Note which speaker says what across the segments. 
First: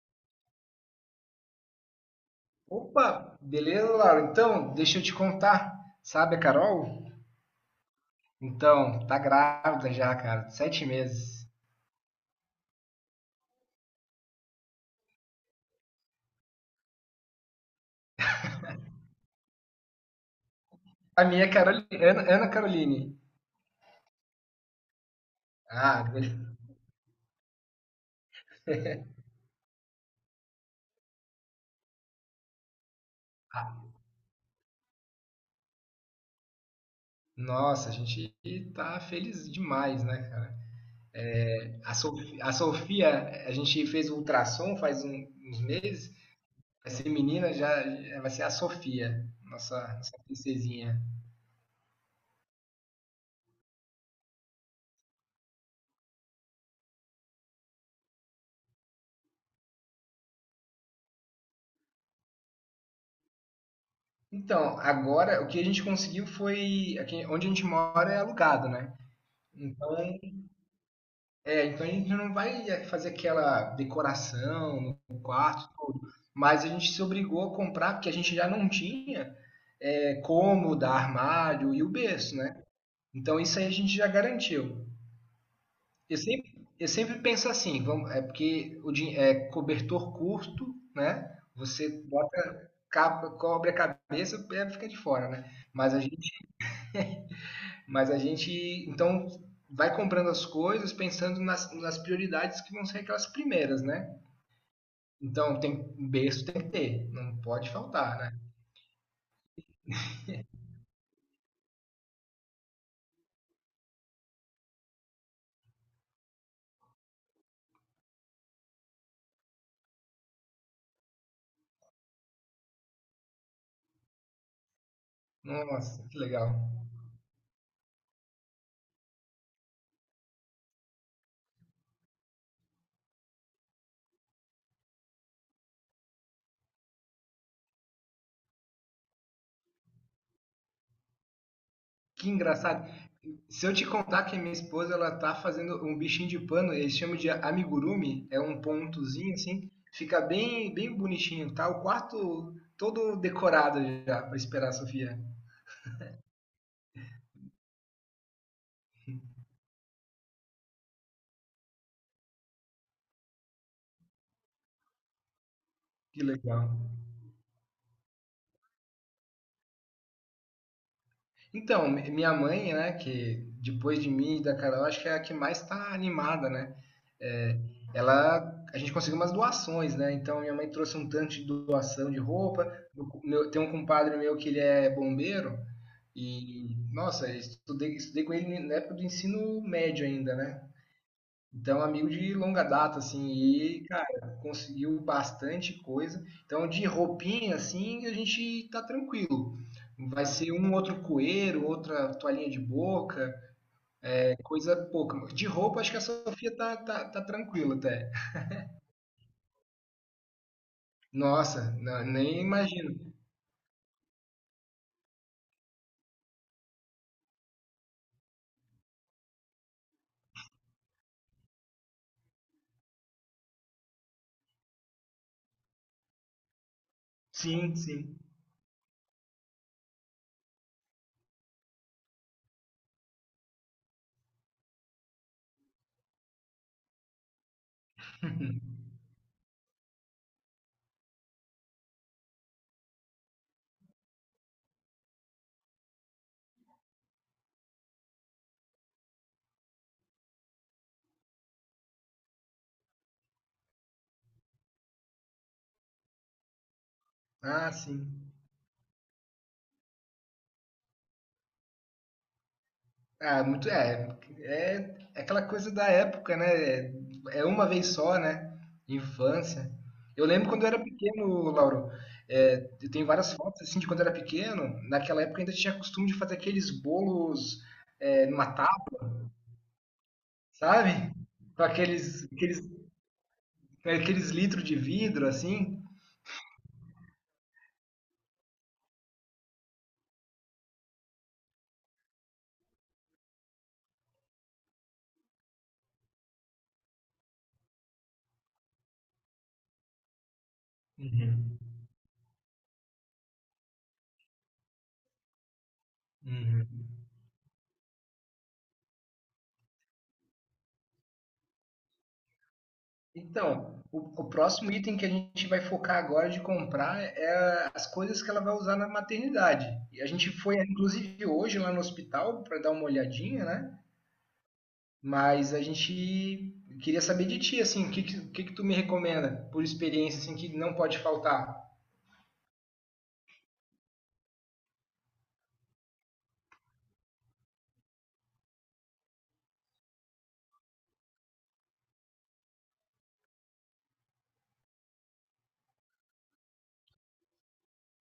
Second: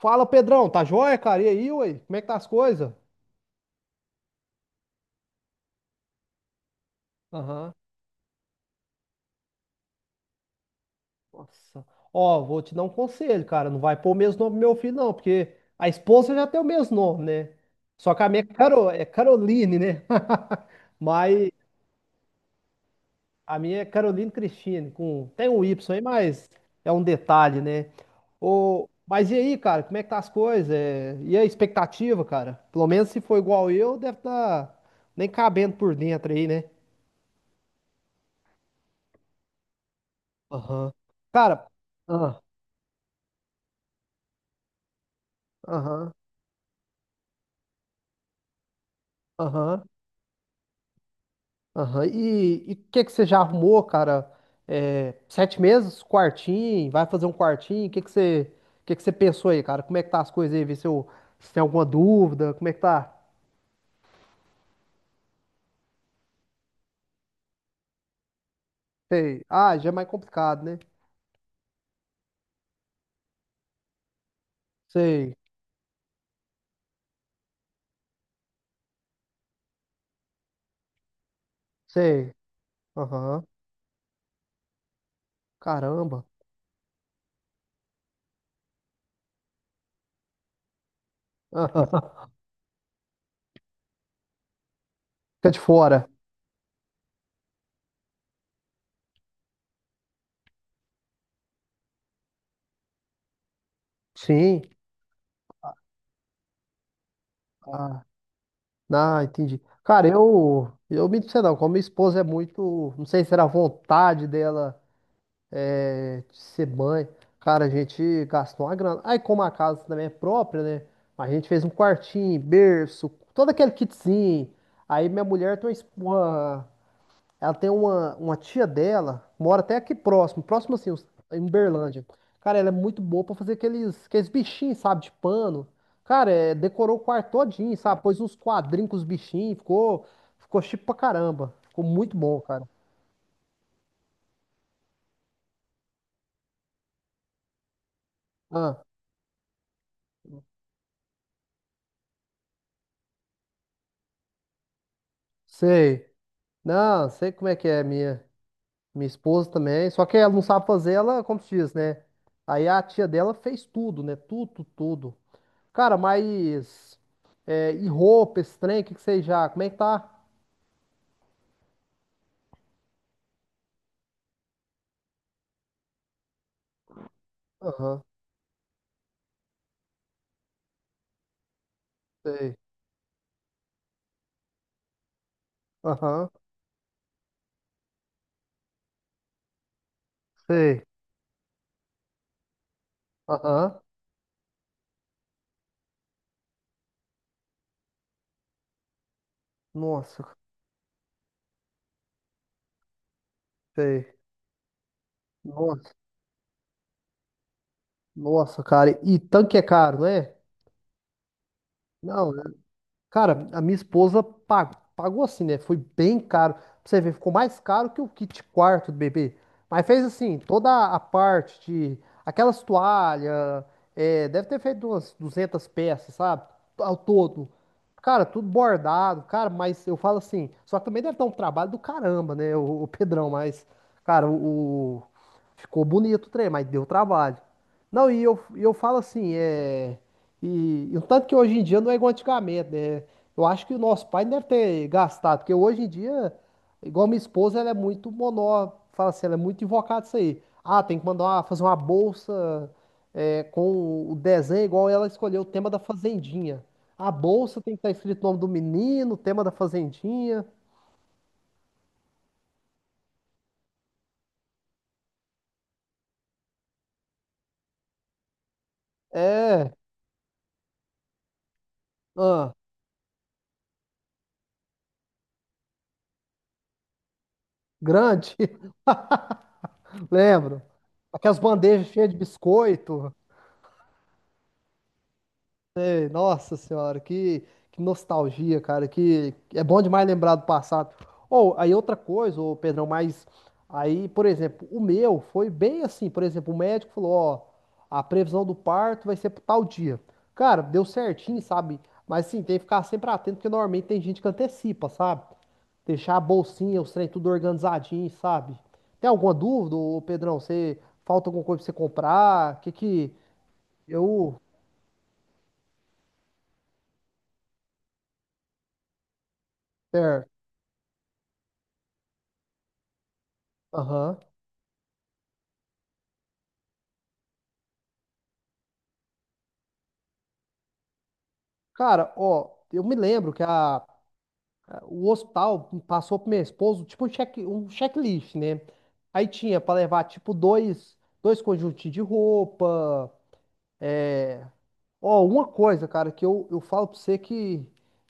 Speaker 1: Fala, Pedrão, tá joia, cara? E aí, ué? Como é que tá as coisas?
Speaker 2: Opa, beleza, Laura? Então, deixa eu te contar. Sabe a Carol?
Speaker 1: Aham.
Speaker 2: Então, tá grávida já, cara, de 7 meses.
Speaker 1: Nossa. Ó, vou te dar um conselho, cara. Não vai pôr o mesmo nome pro meu filho, não, porque a esposa já tem o mesmo nome, né? Só que a minha é, é Caroline, né?
Speaker 2: A minha é
Speaker 1: Mas
Speaker 2: Ana, Ana Caroline.
Speaker 1: a minha é Caroline Cristine, com... tem um Y aí,
Speaker 2: Ah, be-
Speaker 1: mas é um detalhe, né? Mas e aí, cara, como é que tá as coisas? E a expectativa, cara? Pelo menos se for igual
Speaker 2: ah,
Speaker 1: eu, deve tá nem cabendo por dentro aí, né?
Speaker 2: nossa, a gente tá feliz demais, né, cara?
Speaker 1: Aham. Cara.
Speaker 2: É, a
Speaker 1: Aham.
Speaker 2: Sofi- a Sofia, a gente fez o ultrassom faz uns meses.
Speaker 1: Aham,
Speaker 2: Vai ser menina, já vai ser a Sofia,
Speaker 1: aham,
Speaker 2: nossa, nossa princesinha.
Speaker 1: aham. E o que que você já arrumou, cara? 7 meses? Quartinho? Vai fazer um quartinho? O que que você, Que você pensou aí, cara? Como é que tá as coisas aí? Vê se, se tem alguma dúvida. Como é que tá?
Speaker 2: Então, agora o que a gente conseguiu foi. Aqui, onde a gente mora é alugado, né?
Speaker 1: Sei. Ah, já é
Speaker 2: Então,
Speaker 1: mais complicado, né?
Speaker 2: então, a gente não vai fazer aquela decoração no
Speaker 1: Sei,
Speaker 2: quarto, tudo. Mas a gente se obrigou a comprar, porque a gente já não tinha cômoda, armário e o
Speaker 1: sei.
Speaker 2: berço, né? Então
Speaker 1: Aham.
Speaker 2: isso aí a gente já garantiu. Eu
Speaker 1: Caramba.
Speaker 2: sempre, eu sempre penso assim, vamos, é porque é cobertor curto, né?
Speaker 1: Aham.
Speaker 2: Você bota, capa, cobre a cabeça, o fica de fora, né?
Speaker 1: Fica de
Speaker 2: Mas a
Speaker 1: fora.
Speaker 2: gente, mas a gente então vai comprando as coisas pensando nas prioridades que vão ser aquelas primeiras, né?
Speaker 1: Sim.
Speaker 2: Então tem berço tem que ter, não pode
Speaker 1: Ah,
Speaker 2: faltar, né?
Speaker 1: não, entendi. Cara, eu me disse não, como minha esposa é muito, não sei se era a vontade dela. Ser mãe. Cara, a gente gastou uma grana. Aí, como a casa também é própria, né? A gente fez um quartinho, berço, todo aquele kitzinho. Aí, minha mulher tem uma, es-
Speaker 2: Nossa, que legal.
Speaker 1: uma- ela tem uma tia dela, mora até aqui próximo, próximo assim, em Uberlândia. Cara, ela é muito boa pra fazer aqueles bichinhos, sabe, de pano. Cara, decorou o quarto todinho, sabe? Pôs uns quadrinhos com os bichinhos, ficou chique pra caramba. Ficou muito
Speaker 2: Que
Speaker 1: bom, cara.
Speaker 2: engraçado. Se eu te contar que a minha esposa ela tá fazendo um bichinho de pano, eles chamam de amigurumi, é um
Speaker 1: Ah,
Speaker 2: pontozinho assim, fica bem bem bonitinho, tá? O quarto todo decorado já para esperar a Sofia.
Speaker 1: sei. Não, sei como é que é, minha. Minha esposa também. Só que ela não sabe fazer, ela, como se diz, né? Aí a tia dela fez tudo, né? Tudo, tudo. Cara,
Speaker 2: Que legal.
Speaker 1: mas. E roupa, esse trem, o que que vocês já. Como é que tá?
Speaker 2: Então, minha mãe, né, que depois de mim e da Carol, acho que é a que mais tá animada, né? é,
Speaker 1: Aham,
Speaker 2: Ela a gente conseguiu umas doações, né? Então minha mãe trouxe um tanto de doação de
Speaker 1: sei.
Speaker 2: roupa. Meu, tem um compadre meu que ele é bombeiro
Speaker 1: Aham,
Speaker 2: e nossa, eu estudei com ele na época do ensino médio ainda, né?
Speaker 1: sei.
Speaker 2: Então amigo de longa data assim
Speaker 1: Aham.
Speaker 2: e cara conseguiu bastante coisa. Então de roupinha assim a gente tá tranquilo. Vai
Speaker 1: Nossa,
Speaker 2: ser um outro coeiro, outra toalhinha de boca,
Speaker 1: sei.
Speaker 2: é coisa pouca. De roupa, acho
Speaker 1: Nossa,
Speaker 2: que a Sofia tá tranquila até.
Speaker 1: nossa, cara. E tanque é caro, não é?
Speaker 2: Nossa,
Speaker 1: Não,
Speaker 2: nem imagino.
Speaker 1: cara, a minha esposa pagou assim, né? Foi bem caro. Pra você ver, ficou mais caro que o kit quarto do bebê. Mas fez assim, toda a parte de aquelas toalhas, deve ter feito umas 200 peças, sabe? Ao todo.
Speaker 2: Sim, sim.
Speaker 1: Cara, tudo bordado, cara, mas eu falo assim, só que também deve dar um trabalho do caramba, né? O Pedrão, mas, cara, ficou bonito o trem, mas deu trabalho. Não, e eu falo assim. E o tanto que hoje em dia não é igual antigamente, né? Eu acho que o nosso pai deve ter gastado, porque hoje em dia, igual minha esposa, ela é muito monó, fala assim, ela é muito invocada isso aí. Ah, tem que mandar fazer uma bolsa com o desenho, igual ela escolheu o tema da Fazendinha. A bolsa
Speaker 2: Ah,
Speaker 1: tem que estar
Speaker 2: sim.
Speaker 1: escrito o nome do menino, o tema da Fazendinha.
Speaker 2: Ah, muito é aquela coisa da época, né? É, é uma vez só, né?
Speaker 1: É,
Speaker 2: Infância. Eu lembro quando eu era pequeno, Lauro.
Speaker 1: ah,
Speaker 2: Eu tenho várias fotos assim de quando eu era pequeno. Naquela época ainda tinha costume de fazer aqueles bolos
Speaker 1: grande,
Speaker 2: numa tábua,
Speaker 1: lembro.
Speaker 2: sabe?
Speaker 1: Aquelas
Speaker 2: Com
Speaker 1: bandejas cheias de biscoito.
Speaker 2: aqueles litros de vidro assim.
Speaker 1: Nossa senhora, que nostalgia, cara, que é bom demais lembrar do passado. Ou aí outra coisa, ô Pedrão, mas aí, por exemplo, o meu foi bem assim, por exemplo, o médico falou, ó, a previsão do parto vai ser pro tal dia. Cara, deu certinho,
Speaker 2: Uhum.
Speaker 1: sabe? Mas sim, tem que ficar sempre atento, porque normalmente tem gente que antecipa, sabe? Deixar a bolsinha,
Speaker 2: Uhum.
Speaker 1: os trem tudo organizadinho, sabe? Tem alguma dúvida, ô Pedrão? Você falta alguma coisa pra você comprar? Que
Speaker 2: Então, o
Speaker 1: eu,
Speaker 2: próximo item que a gente vai focar agora de comprar é as coisas que ela vai usar na maternidade. E a
Speaker 1: certo?
Speaker 2: gente foi, inclusive, hoje lá no hospital para dar uma olhadinha, né?
Speaker 1: Aham.
Speaker 2: Mas a gente queria saber de ti, assim, o que que tu me recomenda por experiência, assim, que não pode faltar?
Speaker 1: Cara, ó, eu me lembro que o hospital passou pro meu esposo, tipo, um checklist, né? Aí tinha pra levar, tipo, dois conjuntos de roupa, é, ó, uma coisa, cara, que eu falo pra você que,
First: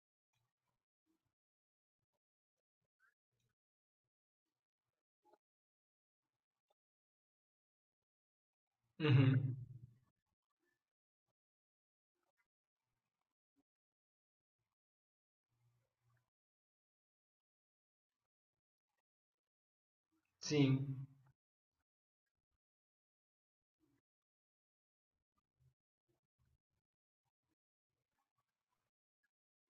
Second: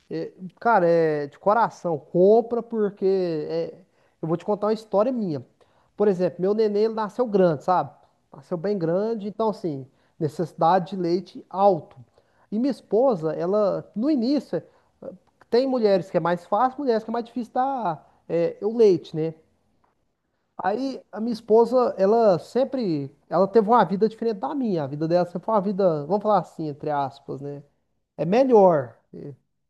Speaker 1: é, cara, é de coração, compra porque é, eu vou te contar uma história minha. Por exemplo, meu neném, ele nasceu grande, sabe? Nasceu bem grande, então,
Speaker 2: Uhum.
Speaker 1: assim, necessidade de leite alto. E minha esposa, ela, no início, tem mulheres que é mais fácil, mulheres que é mais difícil dar o leite, né? Aí
Speaker 2: Sim,
Speaker 1: a minha esposa, ela teve uma vida diferente da minha. A vida dela sempre foi uma vida, vamos falar assim, entre aspas, né? É melhor.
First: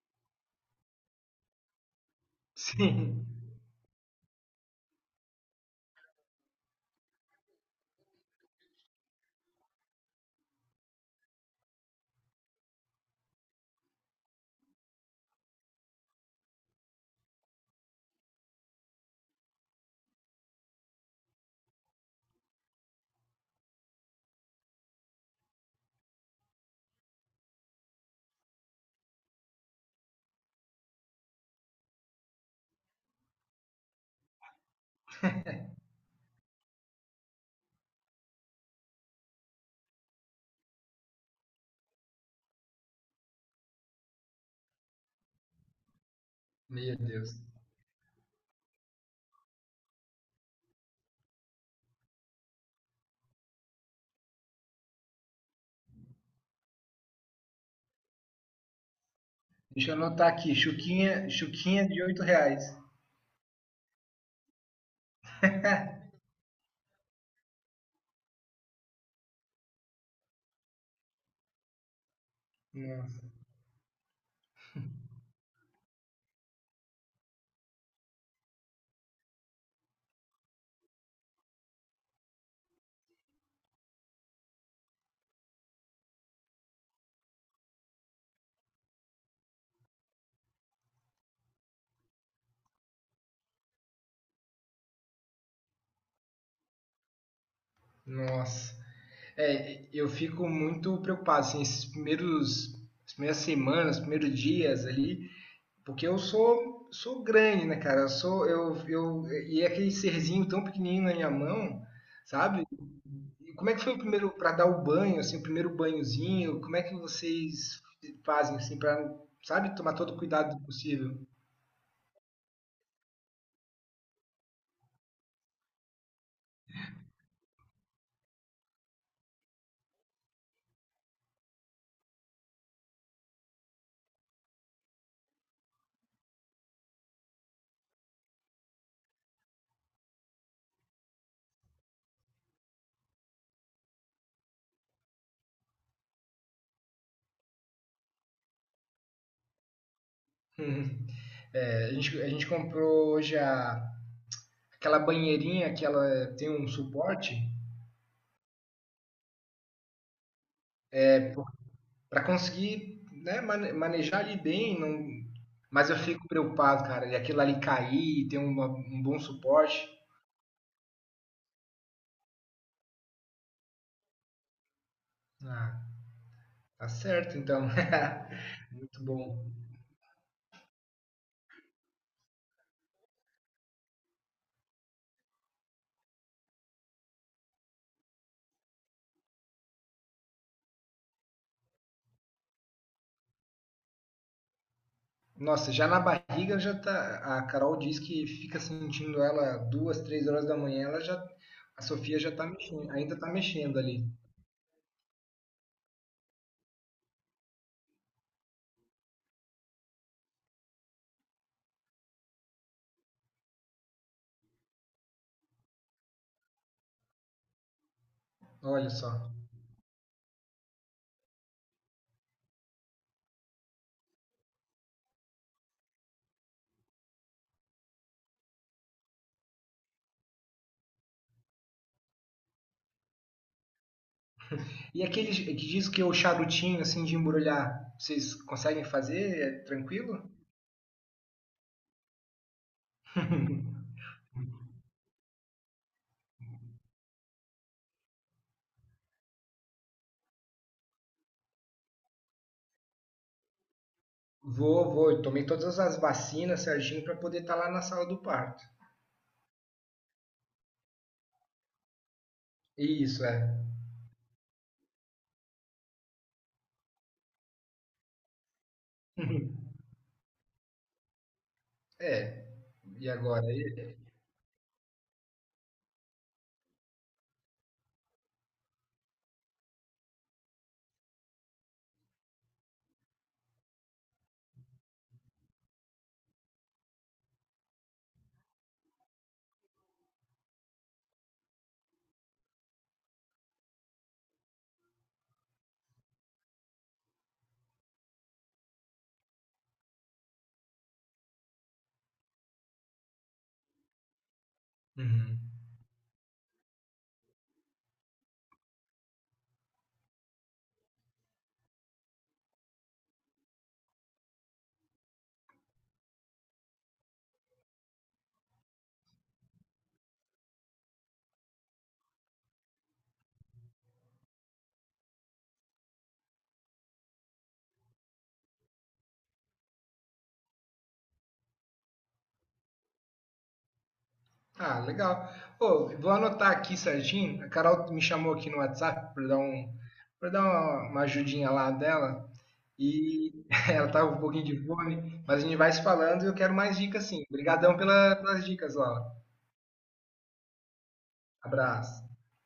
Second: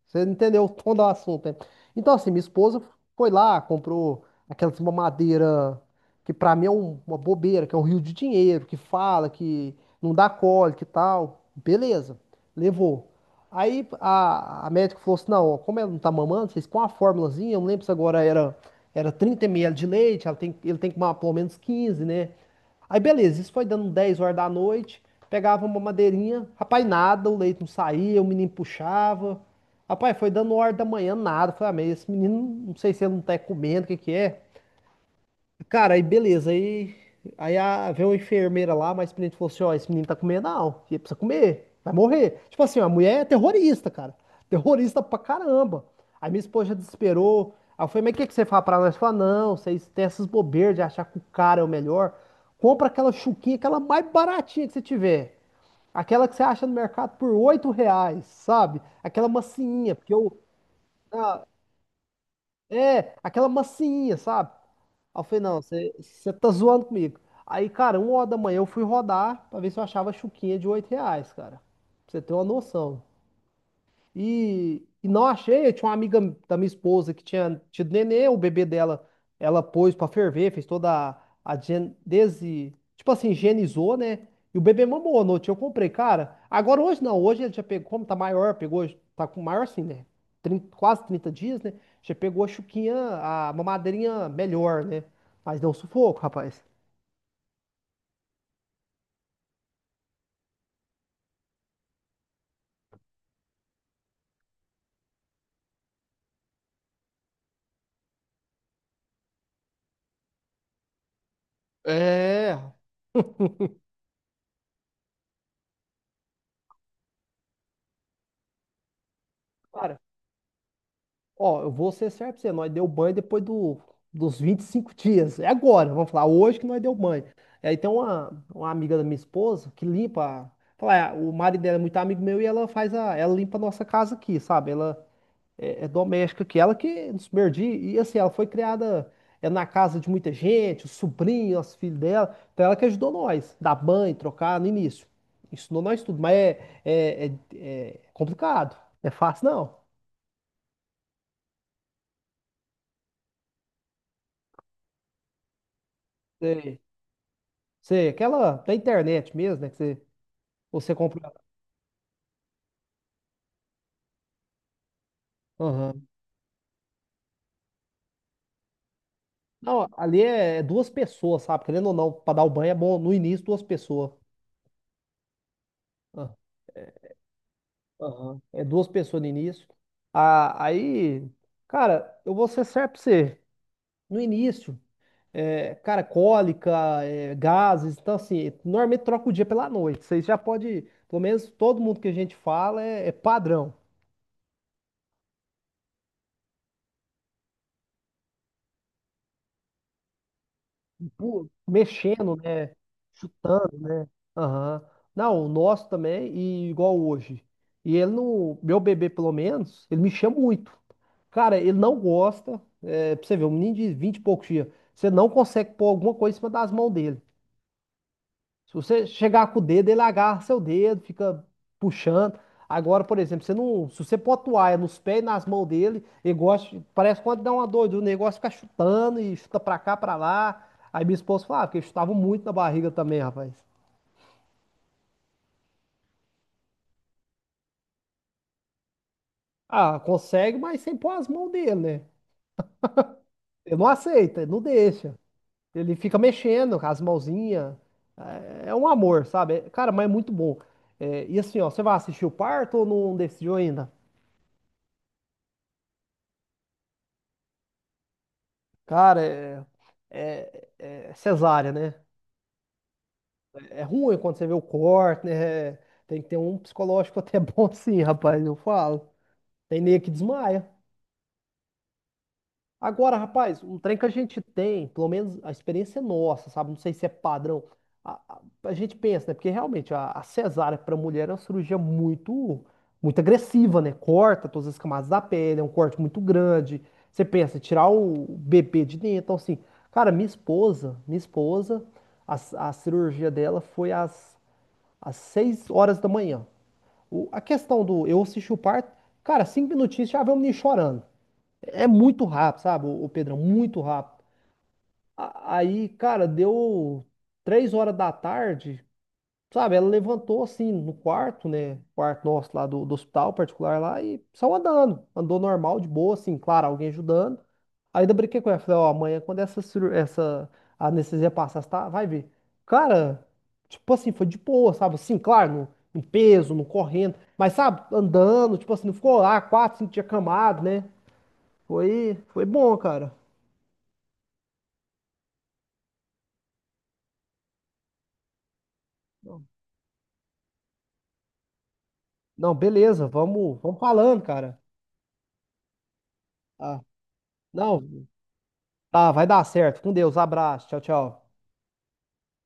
Speaker 1: Você entendeu o tom do assunto, né? Então, assim, minha esposa
Speaker 2: sim.
Speaker 1: foi lá, comprou aquelas mamadeira que pra mim é uma bobeira, que é um rio de dinheiro, que fala, que não dá cólica e tal. Beleza, levou. Aí a médica falou assim: não, ó, como ela não tá mamando, vocês põem uma formulazinha, eu não lembro se agora era 30 ml de leite, ele tem que tomar pelo menos 15, né? Aí beleza, isso foi dando um 10 horas da noite, pegava uma madeirinha, rapaz, nada, o leite não saía, o menino puxava. Rapaz, foi dando hora da manhã, nada. Falei, ah, mas esse menino, não sei se ele não tá comendo, o que que é. Cara, aí beleza. Veio uma enfermeira lá, mas o menino falou assim: ó, esse menino tá comendo não. Ele precisa comer, vai morrer. Tipo assim, a mulher é terrorista, cara. Terrorista pra caramba. Aí minha esposa já
Speaker 2: Meu Deus.
Speaker 1: desesperou. Aí eu falei: mas o que, que você fala pra nós? Fala: não, vocês têm essas bobeiras de achar que o cara é o melhor. Compra aquela chuquinha, aquela mais baratinha que você tiver. Aquela que você acha no mercado por 8 reais, sabe? Aquela
Speaker 2: Deixa eu
Speaker 1: macinha, porque
Speaker 2: anotar
Speaker 1: eu.
Speaker 2: aqui, chuquinha,
Speaker 1: ah,
Speaker 2: chuquinha de R$ 8.
Speaker 1: Aquela massinha, sabe? Aí eu falei, não, você tá zoando comigo. Aí, cara, 1 hora da manhã eu fui rodar pra ver se eu achava chuquinha de 8 reais, cara. Pra você ter uma noção.
Speaker 2: Nossa,
Speaker 1: E não achei. Eu tinha uma amiga da minha esposa que tinha tido nenê, o bebê dela, ela pôs pra ferver, fez toda tipo assim, higienizou, né? E o bebê mamou à noite. Eu comprei, cara. Agora hoje não, hoje ele já pegou, como tá maior, pegou, tá com maior assim, né? 30 quase 30 dias, né? Já pegou a chuquinha, a mamadeirinha melhor, né? Mas deu um sufoco, rapaz.
Speaker 2: nossa. É, eu fico muito preocupado, assim, esses primeiros, as primeiras semanas, os primeiros dias ali, porque eu sou grande, né, cara? Eu sou, eu, e é aquele serzinho tão pequenininho na minha mão,
Speaker 1: É,
Speaker 2: sabe? E como é que foi o primeiro, para dar o banho, assim, o primeiro banhozinho? Como é que vocês fazem, assim, para, sabe, tomar
Speaker 1: cara.
Speaker 2: todo o cuidado possível?
Speaker 1: Ó, eu vou ser certo pra você, nós deu banho dos 25 dias. É agora, vamos falar, hoje que nós deu banho. E aí tem uma amiga da minha esposa que limpa. Fala, ah, o marido dela é muito amigo meu e ela faz a. Ela limpa a nossa casa aqui, sabe? Ela é doméstica aqui. Ela que nos perdi. E assim, ela foi criada na casa de muita gente, o sobrinho, os filhos dela. Então ela que ajudou nós, dar banho, trocar no início. Ensinou nós tudo, mas é complicado. Não é fácil, não.
Speaker 2: Uhum. É, a gente comprou hoje a, aquela banheirinha que ela tem um
Speaker 1: É.
Speaker 2: suporte
Speaker 1: Sei, aquela da internet mesmo, né? Que você compra.
Speaker 2: é, para conseguir né, manejar ali bem. Não... Mas eu
Speaker 1: Aham.
Speaker 2: fico preocupado, cara, de aquilo ali cair e ter um bom suporte.
Speaker 1: Não, ali é duas pessoas, sabe? Querendo ou não, para dar o banho é bom no início duas pessoas.
Speaker 2: Ah,
Speaker 1: Ah,
Speaker 2: tá certo, então.
Speaker 1: aham. É duas
Speaker 2: Muito
Speaker 1: pessoas no
Speaker 2: bom.
Speaker 1: início. Ah, aí, cara, eu vou ser certo pra você. No início, cara, cólica, gases, então assim, normalmente troca o dia pela noite. Vocês já pode, pelo menos todo mundo que a gente fala é padrão.
Speaker 2: Nossa, já na barriga já tá. A Carol diz que fica sentindo ela duas, três horas da manhã, ela já. A Sofia já
Speaker 1: Mexendo,
Speaker 2: tá
Speaker 1: né?
Speaker 2: mexendo, ainda tá mexendo ali.
Speaker 1: Aham. Não, o nosso também, e igual hoje. E ele não. Meu bebê, pelo menos, ele me chama muito. Cara, ele não gosta. É, pra você ver, um menino de 20 e poucos dias. Você não consegue pôr alguma coisa em cima das mãos dele. Se
Speaker 2: Olha
Speaker 1: você
Speaker 2: só.
Speaker 1: chegar com o dedo, ele agarra seu dedo, fica puxando. Agora, por exemplo, você não, se você pôr toalha nos pés e nas mãos dele, ele gosta. Parece quando dá uma doida, o negócio fica chutando e chuta pra cá, pra lá. Aí minha esposa falava que eu chutava muito na barriga também, rapaz.
Speaker 2: E aquele que diz que é o charutinho assim de embrulhar, vocês conseguem fazer? É
Speaker 1: Ah,
Speaker 2: tranquilo?
Speaker 1: consegue, mas sem pôr as mãos dele, né? Ele não aceita, ele não deixa. Ele fica mexendo com as mãozinhas. É um amor, sabe? Cara, mas é muito bom. É, e assim, ó, você vai assistir o parto ou não decidiu ainda?
Speaker 2: Vou, vou. Eu tomei todas as vacinas certinho para poder estar lá na sala do parto.
Speaker 1: Cara, é cesárea, né?
Speaker 2: Isso, é.
Speaker 1: É ruim quando você vê o corte, né? Tem que ter um psicológico até bom sim, rapaz, eu falo. Tem nego que desmaia.
Speaker 2: É. E
Speaker 1: Agora,
Speaker 2: agora?
Speaker 1: rapaz, um trem que a gente tem, pelo menos a experiência é nossa, sabe? Não sei se é padrão. A, a- a gente pensa, né? Porque realmente a cesárea para mulher é uma cirurgia muito, muito agressiva, né? Corta todas as camadas da pele, é um corte muito grande. Você pensa, tirar o bebê de dentro. Então, assim, cara, minha esposa, a, a cirurgia dela foi às 6 horas da manhã. A questão do eu assisti o parto, cara, 5 minutinhos já vê o menino chorando. É muito rápido, sabe, o Pedrão? Muito rápido.
Speaker 2: Uhum.
Speaker 1: Aí, cara, deu 3 horas da tarde, sabe? Ela levantou assim no quarto, né? Quarto nosso lá do hospital particular lá e saiu andando. Andou normal, de boa, assim, claro, alguém ajudando. Aí, ainda brinquei com ela, falei, ó, amanhã quando essa anestesia passar, você tá? Vai ver. Cara, tipo assim, foi de boa, sabe? Assim, claro, no peso, no correndo, mas sabe, andando, tipo assim, não ficou lá 4, 5 dias camado, né? Foi bom, cara.
Speaker 2: Ah, legal. Pô, vou anotar aqui certinho. A Carol me chamou aqui no WhatsApp para dar
Speaker 1: Não,
Speaker 2: para dar uma ajudinha lá dela.
Speaker 1: não, beleza,
Speaker 2: E
Speaker 1: vamos, vamos
Speaker 2: ela tava com um
Speaker 1: falando,
Speaker 2: pouquinho
Speaker 1: cara.
Speaker 2: de fome, mas a gente vai se falando e eu quero mais
Speaker 1: Ah,
Speaker 2: dicas sim. Obrigadão
Speaker 1: não,
Speaker 2: pelas dicas, Laura.
Speaker 1: tá, vai dar certo. Com Deus, abraço, tchau, tchau.
Speaker 2: Abraço.